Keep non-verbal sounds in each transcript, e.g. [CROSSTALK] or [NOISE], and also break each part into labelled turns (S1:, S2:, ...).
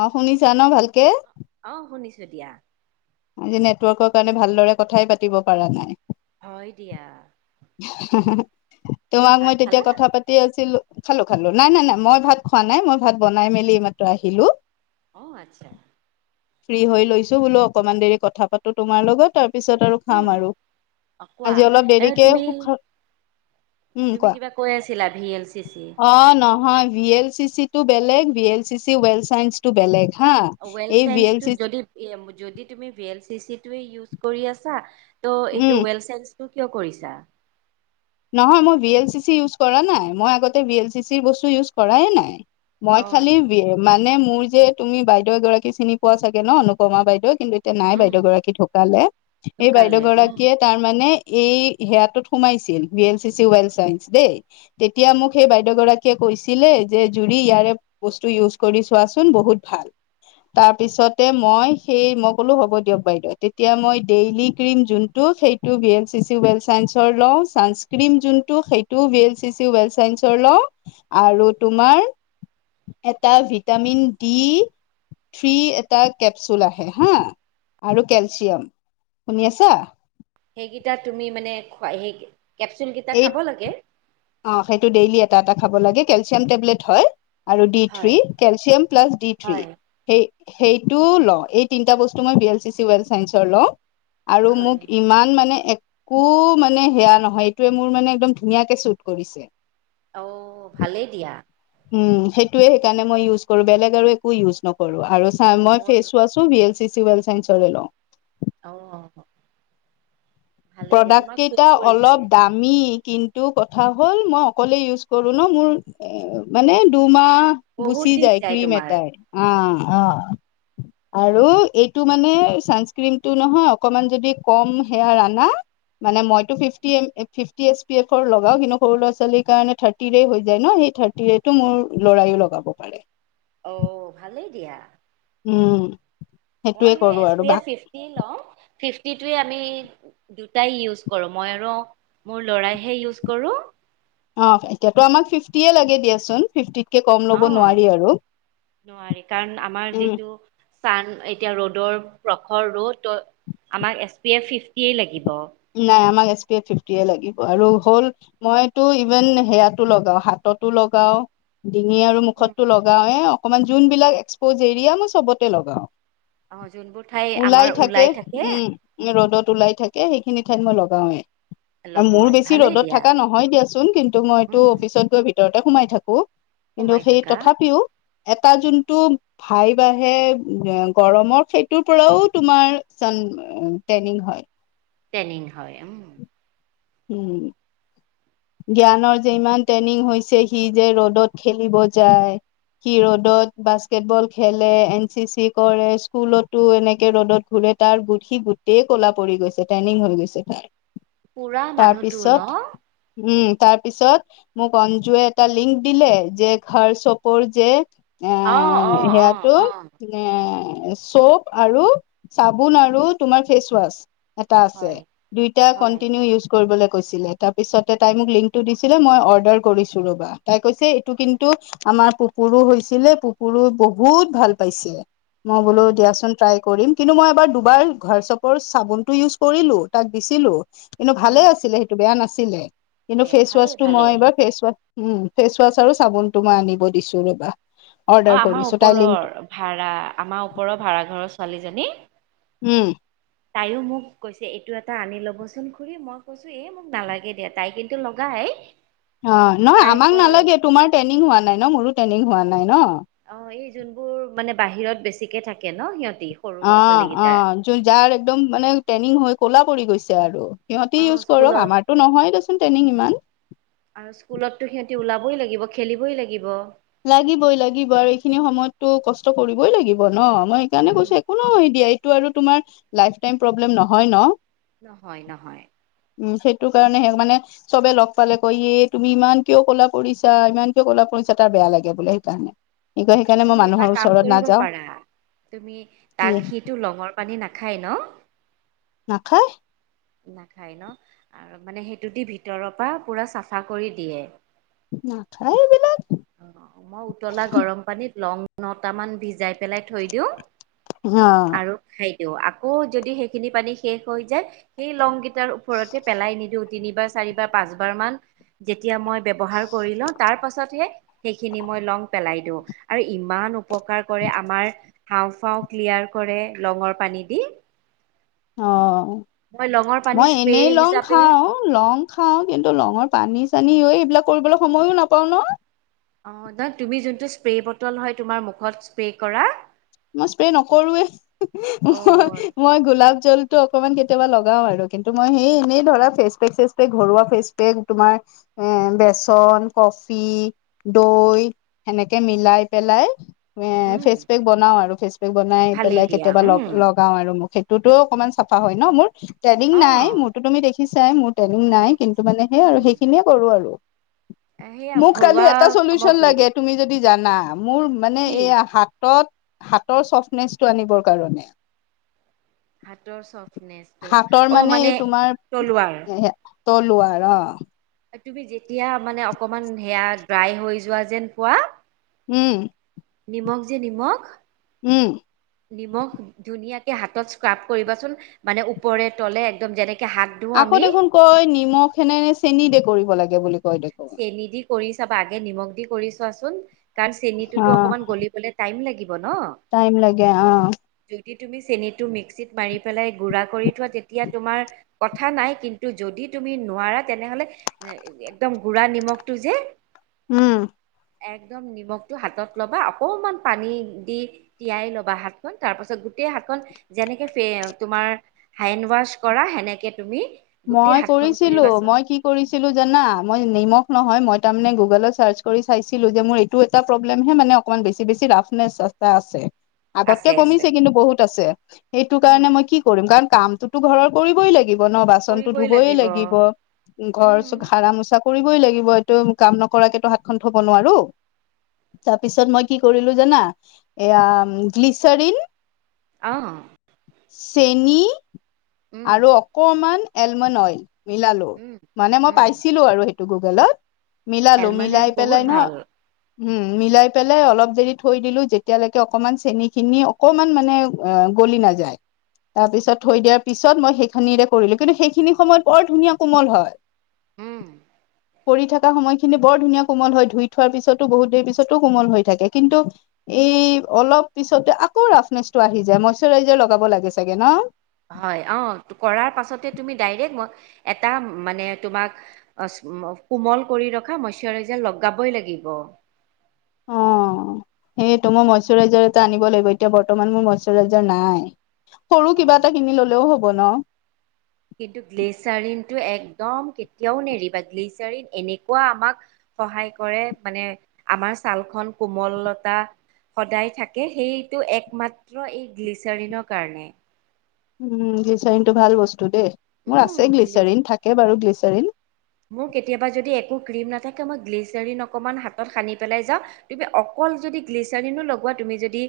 S1: অ' শুনিছা ন ভালকে।
S2: অ' শুনিছোঁ দিয়া।
S1: আজি নেটৱৰ্কৰ কাৰণে ভালদৰে কথাই পাতিব পৰা নাই।
S2: হয় দিয়া
S1: তোমাক
S2: ভাত
S1: মই তেতিয়া
S2: খালা
S1: কথা পাতি [UNINTELLIGIBLE] আছিলো খালো, খালো, নাই নাই নাই মই ভাত খোৱা নাই, মই ভাত বনাই মেলি এই মাত্ৰ আহিলোঁ।
S2: অ' আচ্ছা।
S1: ফ্ৰী হৈ লৈছো বোলো অকনমান দেৰি কথা পাতো তোমাৰ লগত আৰু পিছত আৰু খাম
S2: উম
S1: আৰু
S2: অ কোৱা
S1: আজি অলপ
S2: এ
S1: দেৰিকে
S2: তুমি
S1: সুখ উম
S2: তুমি
S1: কোৱা
S2: কিবা কৈ আছিলা ভি এল চি চি
S1: অ নহয় বিয়েত চি চিটো বেলেগ V L C C well science টো বেলেগ হা। এই ভি এল চি চি
S2: এ যদি তুমি ভি এল চি চি টোৱে ইউজ কৰি আছা ত' এইটো
S1: উম
S2: ৱেল চে তো কিয় কৰিছা?
S1: নহয় মই V L C C use কৰা নাই, মই আগতে ভি এল চি চিৰ বস্তু ইউজ কৰাই নাই। মই
S2: অ
S1: খালি
S2: আচ্ছা
S1: বি মানে মোৰ যে তুমি বাইদেউ এগৰাকী চিনি পোৱা চাগে ন অনুপমা বাইদেউ কিন্তু এতিয়া নাই
S2: উম
S1: বাইদেউ গৰাকী ঢুকালে। এই বাইদেউ
S2: ঢুকালে উম
S1: গৰাকীয়ে তাৰ মানে এই সেয়াটোত সোমাইছিল B L C C well science দেই। তেতিয়া মোক সেই বাইদেউ গৰাকীয়ে কৈছিলে যে জুৰি ইয়াৰে বস্তু ইউজ কৰি চোৱাচোন বহুত ভাল তাৰপিছত মই সেই হ'ব দিয়ক বাইদেউ তেতিয়া মই ডেইলি ক্ৰিম যোনটো টো V L C C well চাইঞ্চৰ ল' ক্ৰীম যোনটো সেইটো V L C C well চাইন্সৰ ল' আৰু তোমাৰ এটা ভিটামিন ডি থ্ৰী এটা কেপচুল আহে হা আৰু কেলচিয়াম শুনি আছা।
S2: সেইকেইটা তুমি মানে খোৱা সেই কেপচুলকেইটা
S1: এই
S2: খাব লাগে।
S1: অ' সেইটো ডেইলি এটা এটা খাব লাগে কেলচিয়াম টেবলেট হয়। আৰু ডি
S2: হয়
S1: three calcium plus D three
S2: হয়
S1: সেই সেইটোও লও এই তিনিটা বস্তু মই B L C C well চাইঞ্চৰ লওঁ আৰু
S2: হয়
S1: মোক ইমান মানে একো মানে সেয়া নহয় সেইটোয়ে মোৰ মানে একদম ধুনীয়াকে শ্বুট কৰিছে
S2: অ ভালেই দিয়া
S1: উম সেইটোৱে সেইকাৰণে মই ইউজ কৰো। বেলেগ আৰু একো ইউজ নকৰো আৰু চা মই ফেচ ওৱাচ চো B L C C well চাইঞ্চৰে লও।
S2: অ ভালেই দিয়া
S1: প্ৰডাক্ত
S2: তোমাক চুট
S1: কেইটা
S2: কৰিছে
S1: অলপ দাম মি কিন্তু কথা হ'ল মই অকলে ইউজ কৰো ন মোৰ এ মানে দুমাহ
S2: বহুত
S1: গুচি
S2: দিন
S1: যায় ক্ৰীম
S2: তোমাৰ
S1: এটাই আ আ আৰু এইটো মানে চানস্কিনটো নহয় অকমান যদি কম সেয়া না মানে মইটো ফিফটি ফিফটি এচ পি এফৰ লগাও কিন্তু সৰু ল'ৰা-ছোৱালীৰ কাৰনে থাৰ থাৰ্টিয়েই হৈ যায় ন সেই থাৰ্টিৰেটো মোৰ ল'ৰায়ো লগাব পাৰে।
S2: অ ভালেই দিয়া।
S1: উম সেইটোয়ে কৰো আৰু বা
S2: লও ফিফটিটোৱে আমি দুটাই ইউজ কৰো মই আৰু মোৰ লৰাইহে ইউজ কৰো।
S1: অ এতিয়াতো আমাক ফিফটিয়ে লাগে দিয়াচোন ফিফটি
S2: অ নোৱাৰি কাৰণ আমাৰ
S1: উম
S2: যিটো চান এতিয়া ৰদৰ প্ৰখৰ ৰ'দ আমাক এছ পি এফ ফিফটিয়েই লাগিব।
S1: অ আমাক এছ পি এফ ফিফটিয়ে লাগিব আৰু হ'ল মইতো ইভেন সেয়াতো লগাও হাততো লগাও ডিঙি আৰু মুখতটো লগাওৱে অকণমান যোনবিলাক এক্সপ'জ এৰিয়া মই চবতে লগাও।
S2: অ' যোনবোৰ ঠাই আমাৰ
S1: ওলাই থাকে উম, ৰ'দত ওলাই থাকে। থাকে সেইখিনি ঠাইত মই লগাওৱে। মোৰ
S2: লগোৱাই
S1: বেছি
S2: ভালেই
S1: ৰ'দত
S2: দিয়া
S1: থকা নহয় দিয়াচোন। কিন্তু মইতো
S2: উম
S1: অফিচত গৈ ভিতৰতে সোমাই থাকো। কিন্তু
S2: সোমাই
S1: সেই
S2: থাকা
S1: তথাপিও এটা যোনটো ফাইভ আহে এ গৰমৰ সেইটোৰ পৰাও তোমাৰ চান টেনিং হয়।
S2: টেনিং হয় উম।
S1: উম জ্ঞানৰ যে ইমান টেনিং হৈছে সি যে ৰ'দত খেলিব যায়। সি ৰ'দত বাস্কেটবল খেলে, এন চি চি কৰে, স্কুলতো এনেকে ৰ'দত ঘূৰে। তাৰ সি গোটেই ক'লা পৰি গৈছে টেনিং হৈ গৈছে তাৰ।
S2: পুৰা মানুহটো ন
S1: তাৰপিছত উম তাৰপিছত মোক অঞ্জুৱে এটা লিংক দিলে যে, ঘৰ চপৰ যে
S2: অ'
S1: এহ
S2: অ' অ'
S1: সেয়াতো
S2: অ'
S1: এ চফ আৰু চাবোন আৰু তোমাৰ ফেচ ৱাছ। এটা আছে
S2: হয়।
S1: দুইটা ক
S2: হয়,
S1: কৈছিলে তাৰ পিছতে তাই মোক লিংকটো দিছিলে মই অৰ্ডাৰ কৰিছো ৰবা। তাই কৈছে এইটো কিন্তু আমাৰ পুপুৰু হৈছিলে পুপুৰু বহুত ভাল পাইছে। মই বোলো
S2: উম,
S1: দিয়াচোন ট্ৰাই কৰিম। কিন্তু মই এবাৰ দুবাৰ ঘৰ চপৰ চাবোনটো ইউজ কৰিলো তাক দিছিলো। কিন্তু ভালে
S2: উম,
S1: আছিলে সেইটো বেয়া নাছিলে। কিন্তু
S2: বেয়া ভালেই
S1: ফেচৱাছটো মই
S2: ভালেই।
S1: এইবাৰ ফেচ ৱাছ উম ফেচ ৱাচ আৰু চাবোনটো মই আনিব দিছো ৰবা।
S2: অ
S1: অৰ্ডাৰ
S2: আমাৰ
S1: কৰিছো তাই
S2: ওপৰৰ
S1: লিংকটো
S2: ভাড়া আমাৰ ওপৰৰ ভাড়া ঘৰৰ ছোৱালীজনী
S1: উম।
S2: তাইও মোক কৈছে এইটো এটা আনি ল'বচোন খুৰী, মই কৈছোঁ এ মোক নালাগে দিয়া তাই কিন্তু লগাই।
S1: অ নহয়
S2: তাই
S1: আমাক
S2: কয়
S1: নালাগে তোমাৰ ট্ৰেইনিং হোৱা নাই ন মোৰো ট্ৰেইনিং হোৱা নাই ন।
S2: অহ এই যোনবোৰ মানে বাহিৰত বেছিকে থাকে ন সিহঁতি। সৰু ল'ৰা
S1: অঁ
S2: ছোৱালী কেইটাৰ
S1: অঁ যোন-যাৰ একদম মানে টেনিং হৈ ক'লা পৰি গৈছে আৰু। সিহঁতি
S2: অ',
S1: ইউজ কৰক
S2: স্কুলত
S1: আমাৰতো নহয় দেচোন টেনিং ইমান।
S2: আৰু স্কুলততো সিহঁতি ওলাবই লাগিব, খেলিবই লাগিব।
S1: লাগিবই লাগিব আৰু এইখিনি সময়ততো কষ্ট কৰিবই লাগিব ন? মই সেইকাৰণে
S2: উম,
S1: কৈছো কোনো সেই দিয়া এইটো আৰু তোমাৰ লাইফ টাইম প্ৰব্লেম নহয় ন।
S2: নহয় নহয়।
S1: উম সেইটো কাৰণেহে মানে চবে লগ পালে কয়, এ তুমি ইমান কিয় ক'লা পৰিছা? ইমান কিয় কলা পৰিছা? টা বেয়া লাগে বোলে সেইকাৰণে। কি কয় সেইকাৰণে মই
S2: তুমি এটা
S1: মানুহৰ
S2: কাম
S1: ওচৰত
S2: কৰিব
S1: নাযাও
S2: পাৰা, তুমি
S1: কি
S2: তাক শি টো লঙৰ পানী নাখায় ন?
S1: নাখায়।
S2: নাখায় ন! আৰু মানে সেইটো দি ভিতৰৰ পৰা পোৰা চাফা কৰি দিয়ে।
S1: নাখায় এইবিলাক
S2: অঁ মই উতলা গৰম পানীত লং নটামান ভিজাই পেলাই থৈ দিওঁ।
S1: অ
S2: আৰু খাই দিও। আকৌ যদি সেইখিনি পানী শেষ হৈ যায় সেই লংকেইটাৰ ওপৰতে পেলাই নিদিও তিনিবাৰ চাৰিবাৰ পাঁচবাৰ মান যেতিয়া মই ব্যৱহাৰ কৰি লওঁ তাৰ পাছতহে সেইখিনি মই লং পেলাই দিওঁ, আৰু ইমান উপকাৰ কৰে আমাৰ হাওঁফাও ক্লিয়াৰ কৰে লঙৰ পানী দি।
S1: অঁ
S2: মই লঙৰ পানী
S1: মই
S2: স্প্ৰে
S1: এনেই লওঁ
S2: হিচাপে
S1: খাওঁ। লং খাও কিন্তু লঙৰ পানী চানী এইবিলাক কৰিবলৈ সময়ো নাপাও ন।
S2: অঁ নহয় তুমি যোনটো স্প্ৰে বটল হয় তোমাৰ মুখত স্প্ৰে কৰা
S1: মই স্প্ৰে নকৰোৱে
S2: অ
S1: মই মই গোলাপ জলটো অকমান কেতিয়াবা লগাও আৰু কিন্তু মই সেই এনেই ধৰা ফেচপেক চেচপেক ঘৰুৱা ফেচ পেক তোমাৰ এ বেচন, কফি, দৈ সেনেকে মিলাই পেলাই এ
S2: উম
S1: ফেচ পেক বনাও আৰু, ফেচ পেক বনাই
S2: ভালেই
S1: পেলাই
S2: দিয়া
S1: কেতিয়াবা লগ
S2: উম
S1: লগ লগাও আৰু মোক সেইটোতো অকমান চাফা হয় ন মোৰ, টেৰ্ণিং
S2: অ
S1: নাই মোৰতো তুমি দেখিছাই মোৰ টেনিং নাই কিন্তু
S2: দেখিছো
S1: মানে সেই আৰু
S2: উম
S1: সেইখিনিয়ে কৰো আৰু।
S2: সেয়া
S1: মোক কালি
S2: ঘৰুৱা
S1: এটা চলিউচন
S2: সামগ্ৰী
S1: লাগে তুমি যদি যদি জানা, মোৰ মানে
S2: কি
S1: এইয়া হাতত হাতৰ চফ্টনেচটো আনিবৰ কাৰণে।
S2: হাতৰ ছফ্টনেচটো
S1: হাতৰ
S2: অ মানে তলুৱাৰ?
S1: তলুৱাৰ অহ।
S2: তুমি যেতিয়া মানে অকমান সেয়া ড্ৰাই হৈ যোৱা যেন পোৱা
S1: উম।
S2: নিমখ যে নিমখ
S1: উম।
S2: নিমখ ধুনীয়াকে হাতত স্ক্ৰাব কৰিবাচোন মানে উপৰে তলে একদম যেনেকে হাত ধুও
S1: আকৌ
S2: আমি
S1: দেখোন কয় নিমখ এনে চেনি দে কৰিব লাগে বুলি। কয় দেখোন
S2: চেনি দি কৰি চাবা। আগে নিমখ দি কৰি চোৱাচোন কাৰণ
S1: অ
S2: চেনিটোতো অকনমান গলিবলে টাইম লাগিব ন।
S1: টাইম লাগে অ।
S2: যদি তুমি চেনিটো মিক্সিত মাৰি পেলাই গুড়া কৰি থোৱা তেতিয়া তোমাৰ কথা নাই কিন্তু যদি তুমি নোৱাৰা তেনেহলে এ একদম গুড়া নিমখটো যে।
S1: উম
S2: একদম নিমখটো হাতত ল'বা অকনমান পানী দি তিয়াই ল'বা শাকখন তাৰ পাছত গোটেই শাকখন যেনেকে ফে তোমাৰ হেণ্ড ৱাছ কৰা। সেনেকে তুমি গোটেই
S1: মই
S2: হাতখন
S1: কৰিছিলো
S2: কৰিবাচোন
S1: মই কি কৰিছিলো জানা মই নিমখ নহয় মই তাৰ মানে গুগলত চাৰ্চ কৰি চাইছিলো যে মোৰ টো এটা প্ৰব্লেম হে মানে অকমান বেছি বেছি ৰাফনেছ এটা আছে
S2: আছে
S1: আগতকে
S2: আছে
S1: কমিছে কিন্তু বহুত আছে সেইটো
S2: উম
S1: কাৰণে মই কি কৰিম কাৰণ কামটোতো ঘৰৰ কৰিবই লাগিব ন বাচনতো ধুবই লাগিব ঘৰ
S2: উম
S1: সাড়া মোচা কৰিবই লাগিব এইটো কাম নকৰাকে তো হাতখন থব নোৱাৰো তাৰ পিছত মই কি কৰিলো জানা এয়া গ্লিচাৰিন
S2: অ
S1: চেনি
S2: উম,
S1: আৰু অকণমান এলমণ্ড অইল মিলালো
S2: উম,
S1: মানে মই
S2: উম,
S1: পাইছিলো আৰু সেইটো গুগলত মিলালো
S2: এলমানেল
S1: মিলাই
S2: বহুত
S1: পেলাই ন
S2: ভাল।
S1: উম মিলাই পেলাই অলপ দেৰি থৈ দিলো যেতিয়ালৈকে অকমান চেনি খিনি অকমান মানে গলি নাযায় তাৰপিছত থৈ দিয়া পিছত মই সেইখিনিৰে কৰিলোঁ কিন্তু সেইখিনি সময়ত বৰ ধুনীয়া কোমল হয়
S2: উম
S1: পৰি থকা সময়খিনি বৰ ধুনীয়া কোমল হয় ধুই থোৱাৰ পিছতো বহুত দেৰি পিছতো কোমল হৈ থাকে কিন্তু এই অলপ পিছতে আকৌ ৰাফনেচটো আহি যায় মইশ্বাৰইজাৰ লগাব লাগে চাগে ন
S2: হয় অ কৰাৰ পাছতে তুমি ডাইৰেক্ট মই এটা মানে তোমাক অচ কোমল কৰি ৰখা মইশ্বাৰাইজাৰ লগাবই লাগিব
S1: অ সেইটো মই মইশ্বৰাইজাৰ এটা আনিব লাগিব এতিয়া বৰ্তমান মোৰ মইশ্বৰাইজাৰ নাই সৰু কিবা এটা কিনি ললেও হ'ব ন
S2: কিন্তু গ্লেচাৰিনটো একদম কেতিয়াও নেৰিবা গ্লেচাৰিন এনেকুৱা আমাক সহায় কৰে মানে আমাৰ চালখন কোমলতা সদায় থাকে সেইটো একমাত্ৰ এই গ্লিচাৰিনৰ কাৰণে
S1: উম গ্লিচাৰিন টো ভাল বস্তু দেই মোৰ
S2: উম,
S1: আছে
S2: গ্লিচ
S1: গ্লিচাৰিন থাকে বাৰু গ্লিচাৰিন
S2: মোৰ কেতিয়াবা যদি একো ক্ৰীম নাথাকে মই গ্লিচাৰিন অকমান হাতত সানি পেলাই যাওঁ তুমি অকল যদি গ্লিচাৰিনো লগোৱা তুমি যদি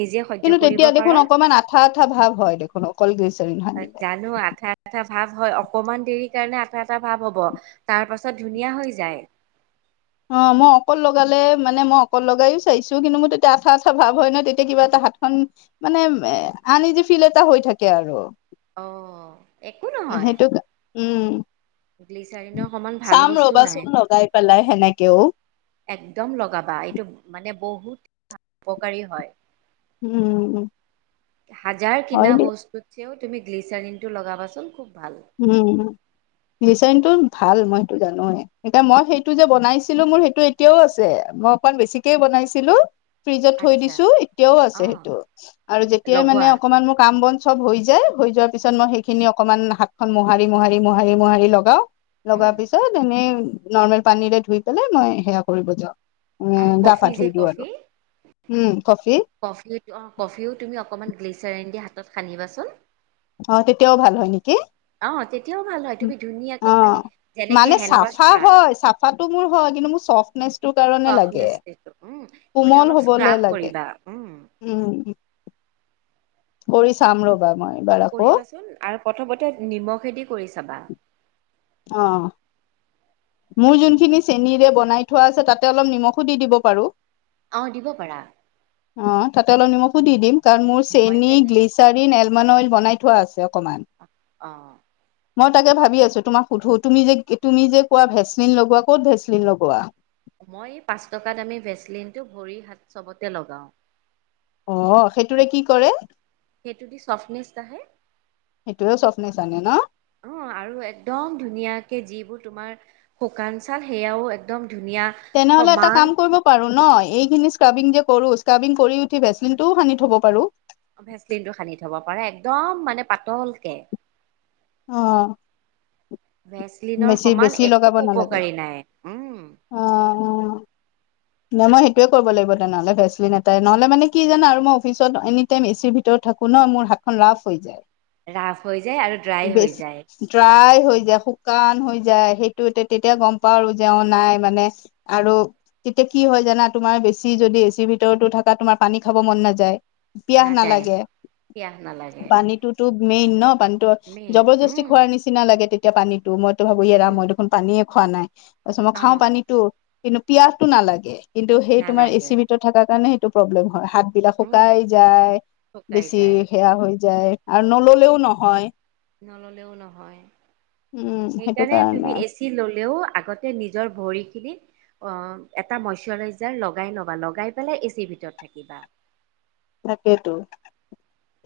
S2: নিজে সহ্য
S1: কিন্তু
S2: কৰিব
S1: তেতিয়া দেখোন
S2: পাৰা
S1: অকমান আঠা আঠা ভাৱ হয় দেখোন অকল গ্লীচাৰীন সানিলে
S2: জানো আঠা আঠা ভাৱ হয় অকমান দেৰি কাৰণে আঠা এটা ভাৱ হ'ব তাৰ পাছত ধুনীয়া হৈ যায়
S1: অ মই অকল লগালে মানে মই অকল লগাইয়ো চাইছো কিন্তু মোৰ তেতিয়া আঠা আঠা ভাৱ হয় ন তেতিয়া কিবা এটা হাতখন মানে আনি দি ফিল এটা হৈ থাকে আৰু
S2: অঁ
S1: সেইটো উম
S2: গ্লিচাৰিনৰ সমান ভাল
S1: চাম
S2: বস্তু
S1: ৰবাচোন
S2: নাই
S1: লগাই পেলাই হে নেকিও।
S2: একদম লগাবা, এইটো মানে বহুত উপকাৰী হয়।
S1: উম
S2: হাজাৰ
S1: হয়
S2: কিনা ব
S1: দিয়া
S2: স্তুও তুমি গ্লিচাৰিনটো লগাবাচোন খুব ভাল।
S1: উম, গ্লিচাৰিনটো ভাল মই সেইটো জানো। এতিয়া মই সেইটো যে বনাইছিলো মোৰ সেইটো এতিয়াও আছে, মই অকমান বেছিকেই বনাইছিলো। ফ্ৰিজত থৈ
S2: আচ্ছা
S1: দিছো, এতিয়াও
S2: অ
S1: আছে সেইটো আৰু যেতিয়াই মানে
S2: লগোৱা
S1: অকমান মোৰ কাম বন চব হৈ যায়, হৈ যোৱাৰ
S2: উম
S1: মই সেইখিনি অকমান হাতখন মোহাৰি মোহাৰি মোহাৰি লগাও।
S2: উম
S1: লগাৰ পিছত এনেই নৰ্মেল পানীৰে ধুই পেলাই মই সেয়া কৰিব যাওঁ।
S2: আৰু
S1: উম, গা পা
S2: কফি যে
S1: ধুই দিওঁ আৰু
S2: কফি
S1: উম কফি।
S2: কফি অঁ কফিও তুমি অকণমান গ্লিচাৰিন দি হাতত সানিবাচোন।
S1: অঁ, তেতিয়াও ভাল হয় নেকি?
S2: অঁ এতিয়াও ভাল হয় তুমি
S1: অ
S2: ধুনীয়াকে খালি যেনেকে
S1: মানে
S2: হেণ্ড ৱাছ
S1: চাফা
S2: কৰা,
S1: হয় চাফাটো মোৰ হয় কিন্তু মোৰ চফ্টনেচটোৰ কাৰণে লাগে
S2: চফটনেচ ক্ষেত্ৰত, উম মানে
S1: কোমল
S2: অলপ
S1: হবলে
S2: স্ক্ৰাব
S1: লাগে
S2: কৰিবা উম।
S1: উম, কৰি চাম ৰবা মই। এইবাৰ আকৌ
S2: কৰিবাচোন আৰু প্ৰথমতে নিমখেদি কৰি চাবা।
S1: অঁ। মোৰ যোনখিনি চেনিৰে বনাই থোৱা আছে, তাতে অলপ নিমখো দি দিব পাৰো।
S2: অঁ, দিব পাৰা।
S1: অঁ তাতে অলপ নিমখো দি দিম। কাৰণ মোৰ
S2: মই
S1: চেনী
S2: তেনে
S1: গ্লিচাৰিন এলমণ্ড অইল বনাই থোৱা আছে অকণমান।
S2: অ
S1: মই তাকে ভাবি আছোঁ, তোমাক সুধো তুমি যে তুমি যে কোৱা ভেচলিন লগোৱা ক'ত ভেচলিন লগোৱা?
S2: মই পাঁচ টকা দামী ভেচলিনটো ভৰি হাত চবতে লগাওঁ।
S1: অঁ সেইটোৰে কি কৰে?
S2: সেইটো দি চফ্টনেচ আহে
S1: সেইটোয়ে চফ নিছানে ন।
S2: অঁ আৰু একদম ধুনীয়াকে যিবোৰ তোমাৰ শুকান চাল, সেয়াও একদম ধুনীয়া
S1: তেনেহলে এটা
S2: সমান
S1: কাম কৰিব পাৰোঁ ন, এইখিনি স্কাবিং যে কৰো স্কাবিং কৰি উঠি ভেচিন টোও সানি থ'ব পাৰো।
S2: ভেচলিনটো সানি থব পাৰে একদম মানে পাতলকে।
S1: অঁ।
S2: ভেচলিনৰ সমান
S1: বেছি
S2: একো উপকাৰী নাই। উম
S1: অঁ। নাই মই সেইটোয়ে কৰিব লাগিব তেনেহ'লে, ভেচলিন এটাই নহ'লে মানে কি জানা আৰু মই অফিচত এনি টাইম এচিৰ ভিতৰত থাকো ন, মোৰ হাতখন লাফ হৈ যায়।
S2: ৰাফ হৈ যায় আৰু ড্ৰাই হৈ
S1: বেছি
S2: যায়।
S1: ড্ৰাই হৈ যায়, শুকান হৈ যায় সেইটো তেতিয়া গম পাৰো আৰু যে নাই মানে আৰু তেতিয়া কি হয় জানা তোমাৰ বেছি যদি এচিৰ ভিতৰতো থকা তোমাৰ পানী খাব মন নাযায়। পিয়াহ
S2: নাযায়
S1: নালাগে,
S2: পিয়াহ নালাগে
S1: পানীটোতো মেইন ন, পানী টো
S2: মেইন
S1: জবৰদস্তি
S2: উম,
S1: খোৱাৰ নি চিনা লাগে তেতিয়া পানীতো মইতো ভাবো এৰা
S2: উম,
S1: মই দেখোন পানীয়ে খোৱা নাই, তাৰপিছত মই
S2: অ
S1: খাওঁ পানীতো। কিন্তু পিয়াহটো নালাগে কিন্তু সেই তোমাৰ
S2: নালাগে
S1: এচিৰ ভিতৰত থকাৰ কাৰণে সেইটো প্ৰব্লেম হয়, হাত জিভা
S2: উম
S1: শুকাই যায়
S2: শুকাই
S1: বেছি
S2: যায়
S1: সেয়া হৈ যায় আৰু নললেও নহয়।
S2: নল'লেও নহয়,
S1: উম সেইটো
S2: সেইকাৰণে
S1: কাৰণে
S2: তুমি এচি ল'লেও আগতে নিজৰ ভৰি খিনিত অ' এটা মইশাৰইজাৰ লগাই ল'বা, লগাই পেলাই এ চিৰ ভিতৰত থাকিবা।
S1: তাকেইটো।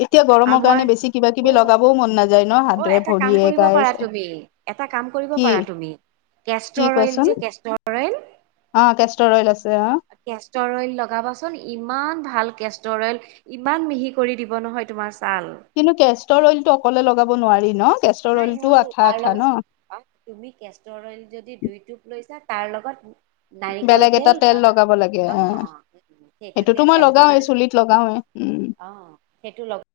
S1: এতিয়া
S2: আৰু
S1: গৰমৰ
S2: মই
S1: কাৰণে বেছি কিবা
S2: অ
S1: কিবি লগাবও মন নাযায় ন
S2: অ
S1: হাতৰে
S2: এটা কাম
S1: ভৰিয়ে
S2: কৰিব
S1: গাই
S2: পাৰা
S1: চাই।
S2: তুমি এটা কাম কৰিব পাৰা তুমি
S1: কি
S2: কেষ্টৰ অইল
S1: কোৱাচোন
S2: যে কেষ্টৰ অইল।
S1: অ' কেষ্টৰ অইল আছে অ'।
S2: কেষ্টৰ অইল লগাবাচোন ইমান ভাল কেষ্টৰ অইল। ইমান মিহি কৰি দিব নহয় তোমাৰ ছাল।
S1: কিন্তু কেষ্টৰ অইলটো অকলে লগাব নোৱাৰি ন, কেষ্টৰ
S2: নাই
S1: অইল টো
S2: নোৱাৰো
S1: আঠা
S2: তাৰ
S1: আঠা
S2: লগত
S1: ন।
S2: তুমি কেষ্টৰ অইল যদি দুই টুপ লৈছা তাৰ লগত নাৰিকল
S1: বেলেগ এটা
S2: তেল বা
S1: লগাব লাগে
S2: অ' সেইটো
S1: সেইটোতো
S2: তেল
S1: মই লগাওৱে
S2: এলমণ্ডঅইল
S1: চুলিত লগাওৱে উম
S2: অ' সেইটো লগ